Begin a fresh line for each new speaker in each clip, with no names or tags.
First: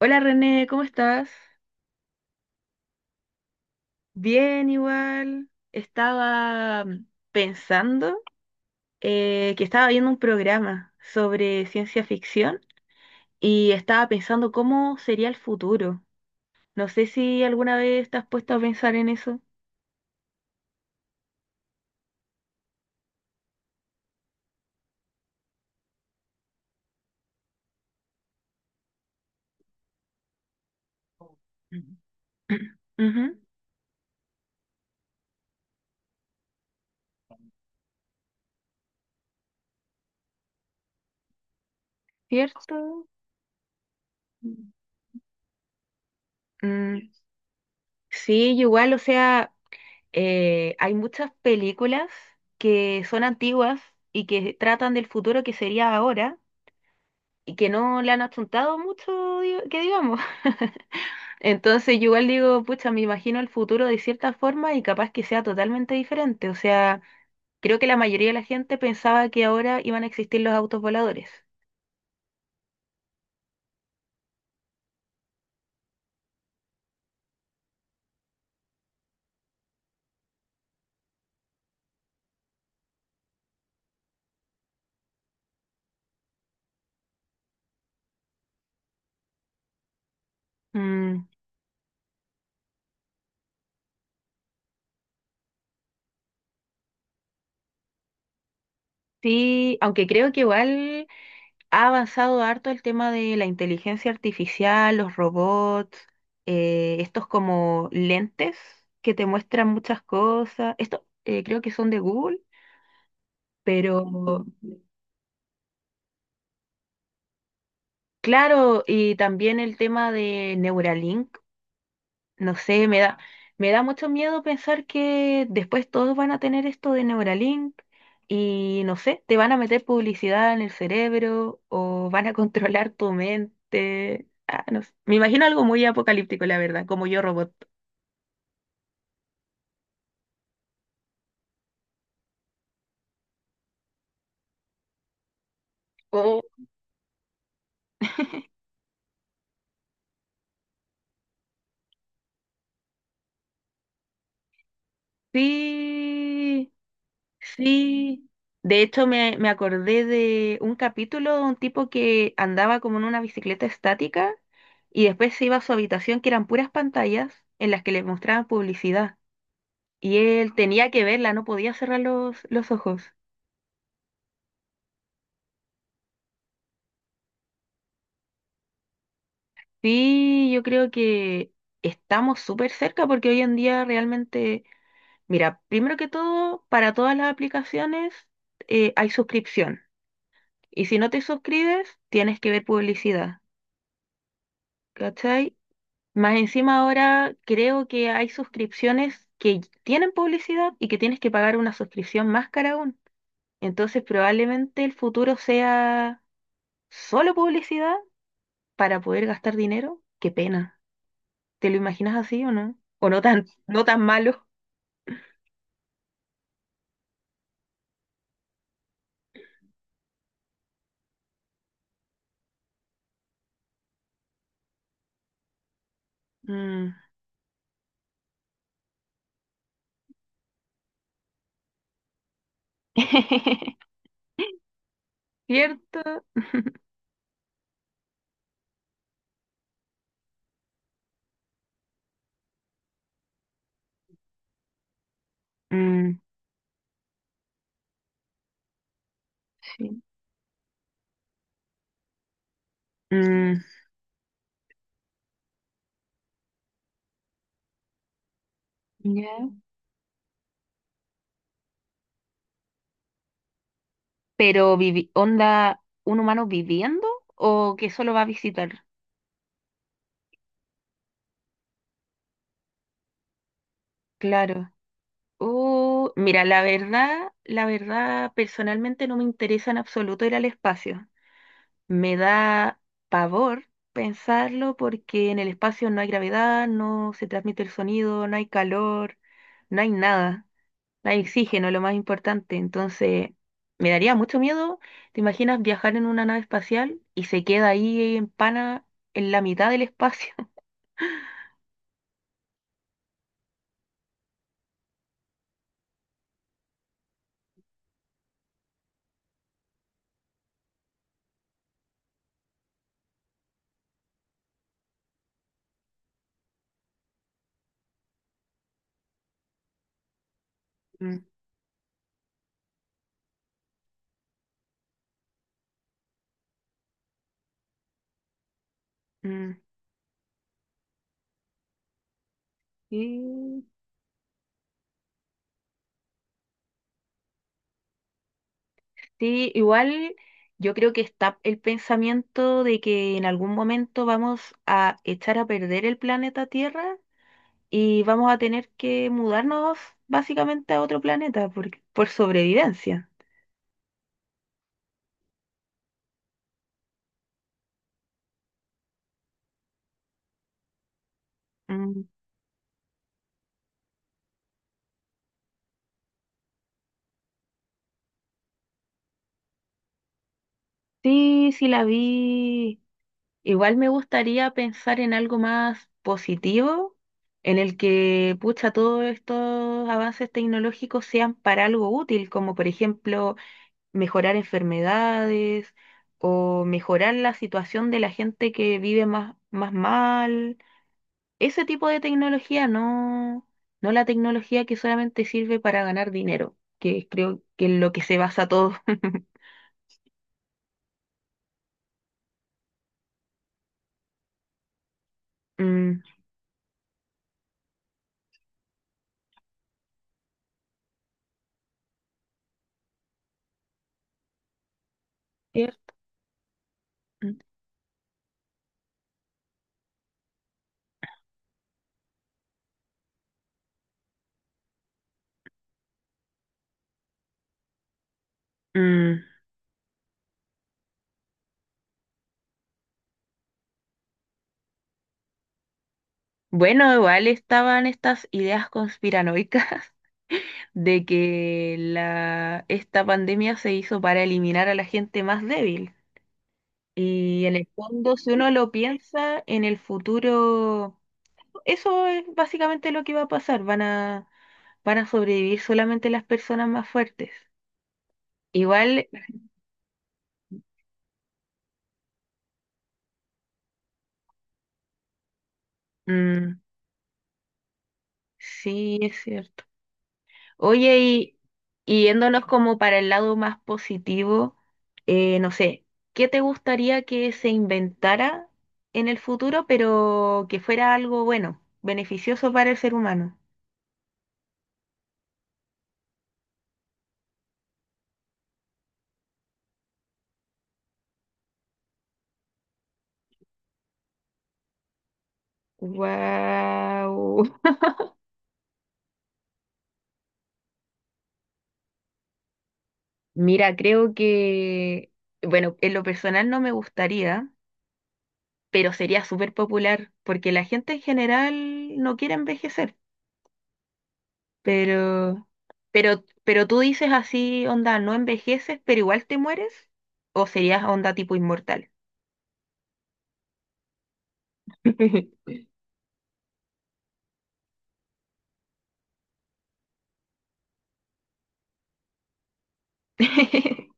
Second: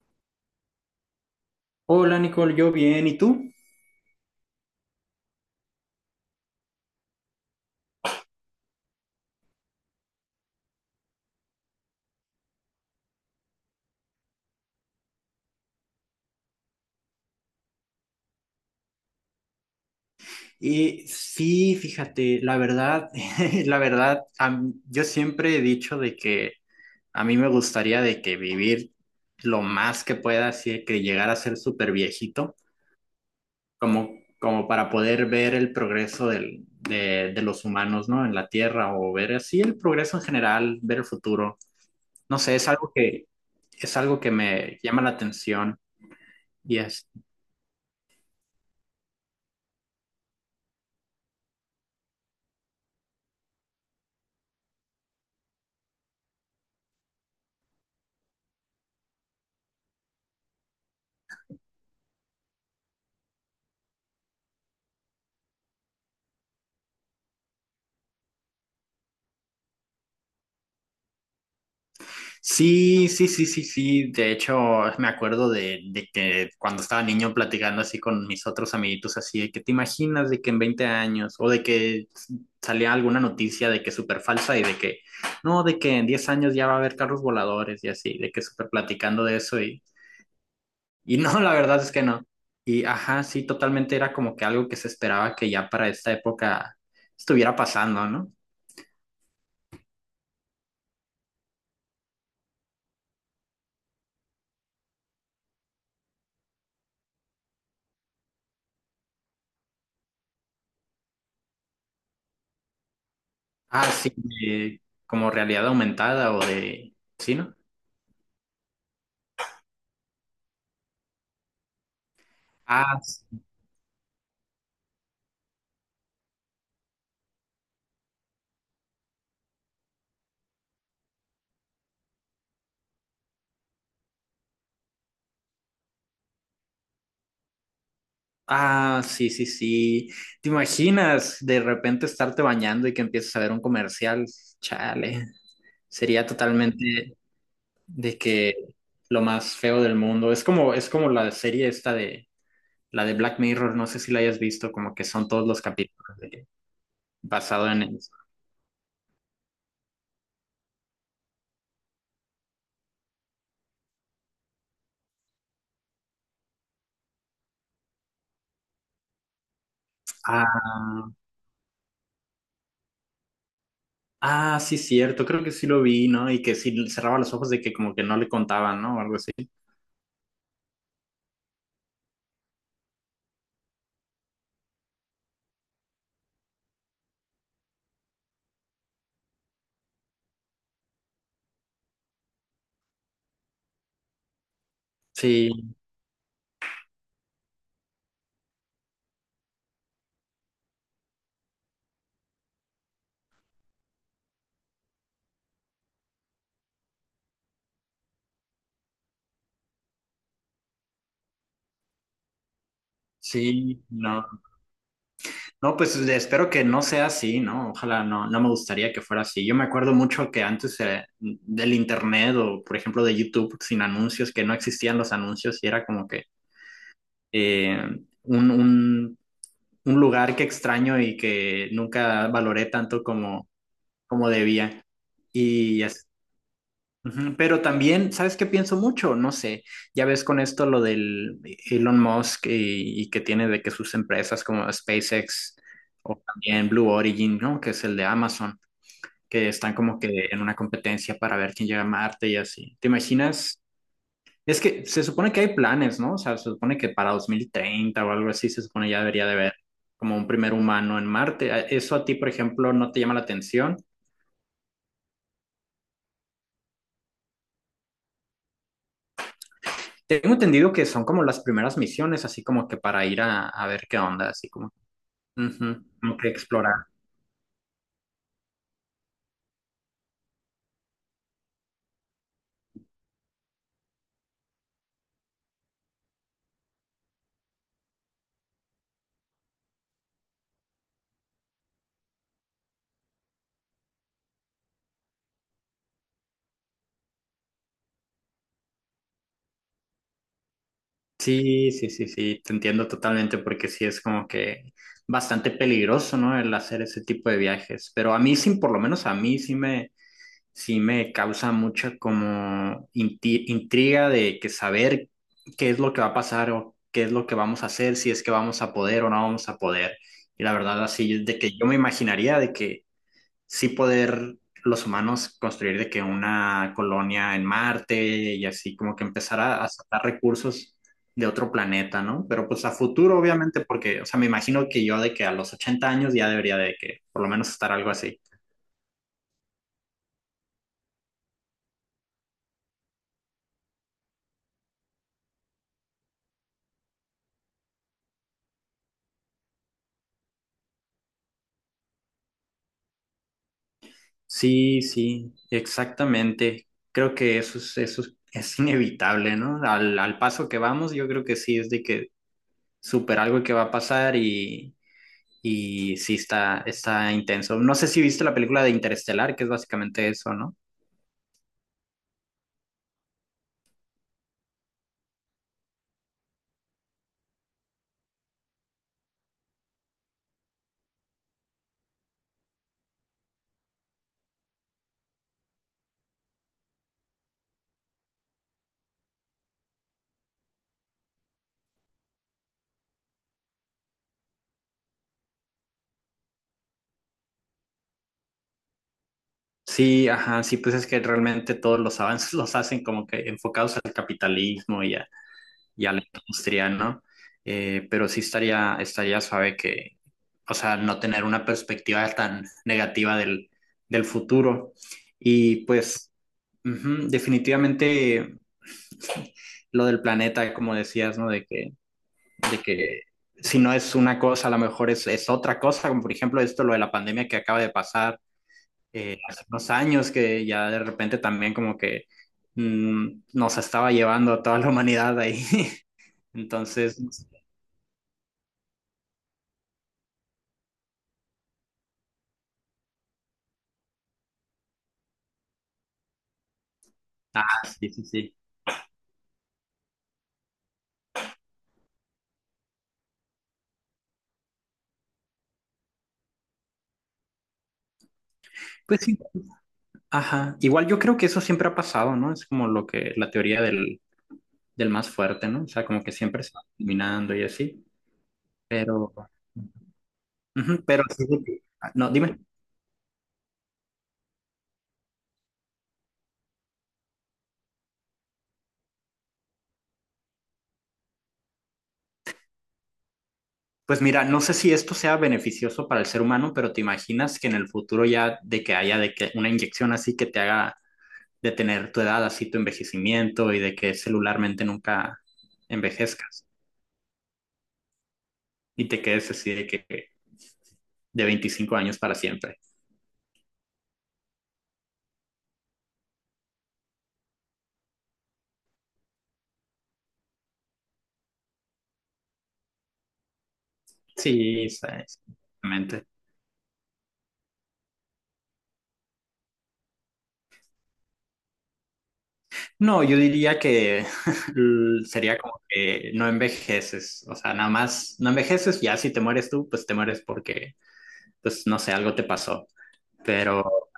Hola René, ¿cómo estás?
Hola Nicole, yo bien, ¿y tú?
Bien, igual. Estaba pensando que estaba viendo un programa sobre ciencia ficción y estaba pensando cómo sería el futuro. No sé si alguna vez te has puesto a pensar en eso.
Sí, fíjate, la verdad, la verdad, yo siempre he dicho de que a mí me gustaría de que vivir lo más que pueda, así de que llegar a ser súper
Ujú.
viejito,
Ujú.
como, como para poder ver el progreso de los humanos, ¿no? En la Tierra o ver así el progreso en general, ver el futuro. No sé,
¿Cierto?
es algo que
Mm,
me llama la atención y.
mm, sí, yo igual, o sea, hay muchas películas que son antiguas y que tratan del futuro que sería ahora y que no le han achuntado mucho, que digamos. Entonces yo igual digo, pucha, me imagino el futuro de cierta forma y capaz que sea totalmente diferente. O sea, creo que la mayoría de la gente pensaba que ahora iban a existir los autos voladores.
Sí, sí, sí, sí, sí. De hecho, me acuerdo de que cuando estaba niño platicando así con mis otros amiguitos, así de que te imaginas de que en 20 años o de que salía alguna noticia de que súper falsa y de que no, de que en 10 años ya va a haber carros voladores y así, de que súper platicando de eso y
Mm,
no, la verdad es que no. Y ajá, sí, totalmente era como que algo que se esperaba que ya para esta época estuviera pasando, ¿no?
sí, aunque creo que igual ha avanzado harto el tema de la inteligencia artificial, los robots, estos como lentes que te muestran muchas cosas. Esto creo que son de Google,
Ah,
pero
sí, como realidad aumentada o de sí, ¿no?
claro, y también el tema de Neuralink, no sé,
Ah, s-
me da mucho miedo pensar que después todos van a tener esto de Neuralink y no sé, te van a meter publicidad en el cerebro o van a controlar tu mente. Ah, no sé. Me imagino algo muy apocalíptico, la verdad, como yo robot.
ah, sí, sí, sí. ¿Te imaginas de repente estarte bañando y que empieces a ver un comercial? Chale. Sería
Oh,
totalmente de que lo más feo del mundo. Es como la serie esta de la de Black Mirror, no sé si la hayas visto, como que son todos los
sí,
basado en eso.
sí, de hecho me acordé de un capítulo de un tipo que andaba como en una bicicleta estática y después se iba a su habitación que eran puras pantallas en las que le mostraban publicidad y él
Ah,
tenía que verla, no podía cerrar los ojos.
ah, sí, cierto, creo que sí lo vi, ¿no? Y que si cerraba los ojos de que como que no le contaban, ¿no? O algo así.
Sí, yo creo que estamos súper cerca porque hoy en día realmente, mira, primero que todo, para todas las aplicaciones hay suscripción y si no te suscribes tienes que ver publicidad. ¿Cachai?
Sí,
Más encima ahora creo que hay suscripciones que tienen publicidad y que tienes que pagar una suscripción más cara aún. Entonces probablemente el futuro sea solo publicidad para poder gastar dinero. Qué pena. ¿Te lo imaginas así o no? O
sí,
no tan
no.
malo.
No, espero que no sea así, ¿no? Ojalá no, no me gustaría que fuera así. Yo me acuerdo mucho que antes del internet o, por ejemplo, de YouTube sin anuncios, que no existían los anuncios y era como que
Mm.
eh, un, un- un lugar que extraño y que nunca valoré tanto como debía. Y así
¿Cierto?
ujú. Pero también, ¿sabes qué pienso mucho? No sé, ya ves con esto lo del Elon Musk y que tiene de que sus empresas como SpaceX
Mm,
o también Blue Origin, ¿no? Que es el de Amazon, que están como
sí.
que en una competencia para ver quién llega a Marte y así. ¿Te
Mm.
imaginas? Es que se supone que hay planes, ¿no? O sea, se supone que para 2030 o algo así se supone ya debería de
Ya.
haber como un primer humano en Marte. ¿Eso a ti, por ejemplo, no te llama la atención?
Pero onda, ¿un humano viviendo o que solo va a visitar?
Tengo entendido que son como las primeras misiones, así como que para ir a ver qué onda, así como,
Claro.
ujú, como que
Mira,
explorar.
la verdad, personalmente no me interesa en absoluto ir al espacio. Me da pavor pensarlo porque en el espacio no hay gravedad, no se transmite el sonido, no hay calor, no hay nada, no hay oxígeno, lo más importante. Entonces, me daría mucho miedo. ¿Te imaginas viajar en una nave espacial y se queda ahí en pana en la mitad del espacio?
Sí, sí, sí, sí, te entiendo totalmente porque sí es como que bastante peligroso, ¿no? El hacer ese tipo de viajes, pero a mí sí, por lo menos a mí sí me causa mucha como intriga de que saber qué es lo que va a pasar o qué es lo que vamos a hacer, si es que vamos a poder o no vamos a poder. Y la verdad así
Mm,
es de que yo me imaginaría de que sí poder los humanos construir de que una colonia en Marte y así como que empezar
mm.
a sacar recursos de otro planeta, ¿no? Pero pues a futuro,
Sí,
obviamente, porque, o sea, me imagino que yo de que a los 80 años ya debería de que por lo menos estar algo así.
sí, igual yo creo que está el pensamiento de que en algún momento vamos a echar a perder el planeta Tierra y vamos a tener que mudarnos básicamente a otro planeta por sobrevivencia.
Sí, sí, exactamente. Creo que eso es inevitable, ¿no? Al paso que vamos, yo creo que sí es de
Mm,
que super algo que va a pasar y. Y sí, está intenso. No sé si viste la película de Interestelar, que es básicamente eso, ¿no?
sí, sí la vi. Igual me gustaría pensar en algo más positivo, en el que, pucha, todos estos avances tecnológicos sean para algo útil, como por ejemplo mejorar enfermedades o mejorar la situación de la gente que vive más mal. Ese tipo de tecnología, no, no la tecnología que solamente sirve para ganar dinero, que creo que es lo que se basa todo.
Sí, ajá, sí, pues es que realmente todos los avances los hacen como que enfocados al capitalismo y a la
Mm,
industria, ¿no? Pero sí estaría suave que, o sea, no tener una perspectiva tan negativa del futuro. Y
cierto.
pues, ujú, definitivamente lo del planeta, como decías, ¿no? De que si no es una cosa, a lo mejor es otra cosa, como por ejemplo esto, lo de la pandemia que acaba de pasar
Mm.
hace unos años, que ya de repente también como que mm, nos estaba llevando a toda la humanidad ahí.
Bueno,
Entonces, no
igual estaban estas ideas conspiranoicas de que esta pandemia se hizo para eliminar a la gente más débil.
ah,
Y en el
sí, sí,
fondo, si
sí.
uno lo piensa, en el futuro, eso es básicamente lo que va a pasar. Van a sobrevivir solamente las personas más fuertes.
Pues
Igual,
sí, ajá. Igual yo creo que eso siempre ha pasado, ¿no? Es como lo que, la teoría del más fuerte, ¿no? O sea, como que siempre se
mm,
va eliminando y así.
sí,
Pero,
es cierto.
ujú,
Oye,
pero sí, sí, sí. Ah,
y
no, dime.
yéndonos como para el lado más positivo, no sé, ¿qué te gustaría que se inventara en el futuro, pero que fuera algo bueno, beneficioso para el ser humano?
Pues mira, no sé si esto sea beneficioso para el ser humano, pero te imaginas que en el futuro ya de que haya de que una inyección así que te haga detener tu edad, así tu envejecimiento y de que celularmente nunca envejezcas
Wow.
y te quedes así de que de 25 años para siempre.
Mira, creo que, bueno, en lo personal no me gustaría, pero sería súper popular, porque la gente en general no quiere envejecer,
Sí, sabes,
pero,
exactamente.
pero tú dices así, onda, no envejeces, pero igual te mueres, o serías onda tipo inmortal.
No, yo diría que sería como que no envejeces, o sea, nada más no envejeces, ya si te mueres tú, pues te mueres porque, pues no sé, algo te pasó. Pero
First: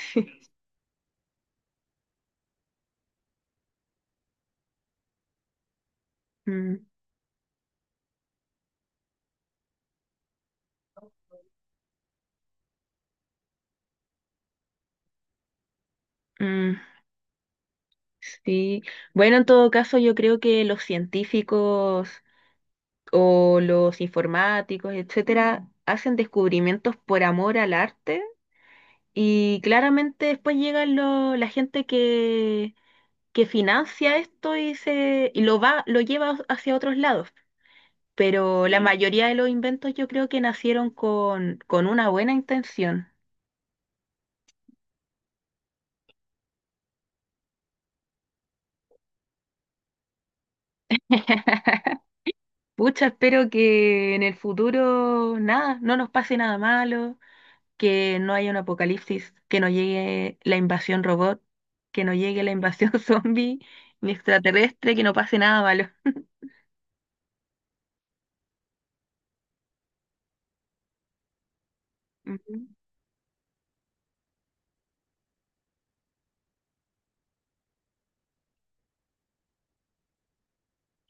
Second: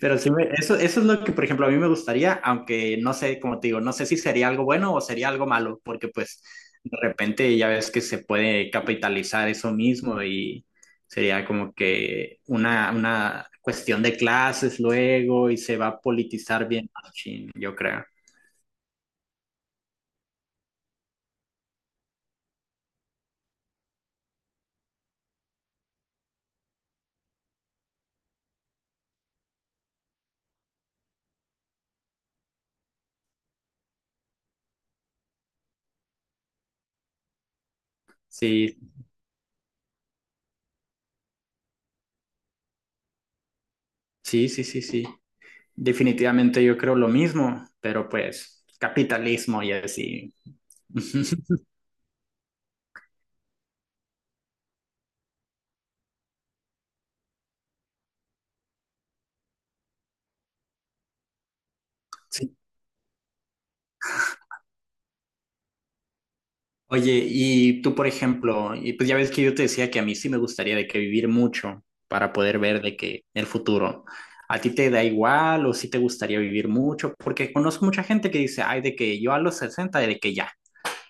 Pero sí, eso, eso es lo que, por ejemplo, a mí me gustaría, aunque no sé, como te digo, no sé si sería algo bueno o sería algo malo, porque pues
Mm,
de repente ya ves que se puede capitalizar eso mismo y sería como que una cuestión de clases luego y se va a politizar
mm,
bien, machín, yo creo.
sí. Bueno, en todo caso, yo creo que los científicos o los informáticos, etcétera, hacen descubrimientos por amor al arte, y claramente después llega la gente que financia esto y lo va, lo lleva hacia otros lados. Pero la,
Sí,
sí, mayoría de los inventos yo creo que nacieron con una buena intención.
sí, sí, sí, sí. Definitivamente yo creo lo mismo, pero pues capitalismo y así.
Pucha, espero que en el futuro nada, no nos pase nada malo, que no haya un apocalipsis, que no llegue la invasión robot, que no llegue la
Sí,
invasión zombie, ni extraterrestre, que no pase nada malo.
oye, y tú, por ejemplo, y pues ya ves que yo te decía que a mí sí me gustaría de que vivir mucho para poder
Ujú.
ver de que el futuro. ¿A ti te da igual o sí te gustaría vivir mucho? Porque conozco mucha gente que dice, ay, de que yo a los 60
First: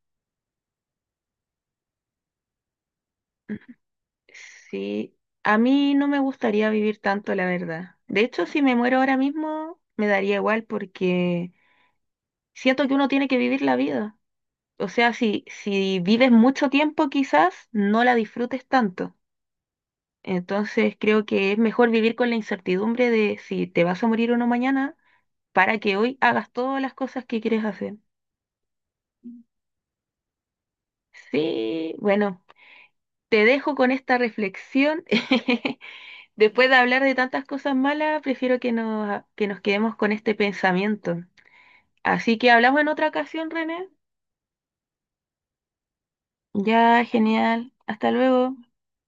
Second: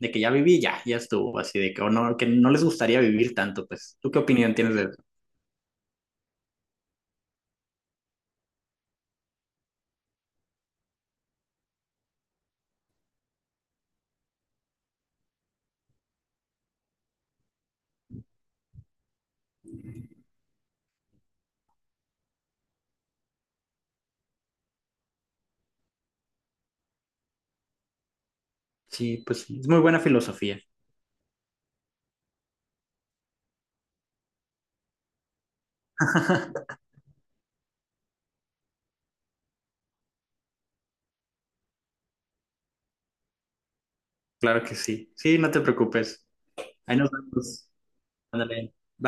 de que ya viví, ya, ya estuvo, así de que, o no, que no les gustaría vivir tanto, pues. ¿Tú qué opinión tienes de eso?
Sí, a mí no me gustaría vivir tanto, la verdad. De hecho, si me muero ahora mismo, me daría igual porque siento que uno tiene que vivir la vida. O sea, si, si vives mucho tiempo, quizás no la disfrutes tanto. Entonces, creo que es mejor vivir con la incertidumbre de si te vas a morir o no mañana para que hoy hagas todas las cosas que quieres hacer.
Sí, pues es muy buena filosofía.
Sí, bueno, te dejo con esta reflexión. Después de hablar de tantas cosas malas, prefiero que nos quedemos con este pensamiento. Así que hablamos en otra ocasión, René.
Claro que sí. Sí, no te preocupes. Ahí
Ya,
nos vemos.
genial. Hasta luego.
Ándale. Bye.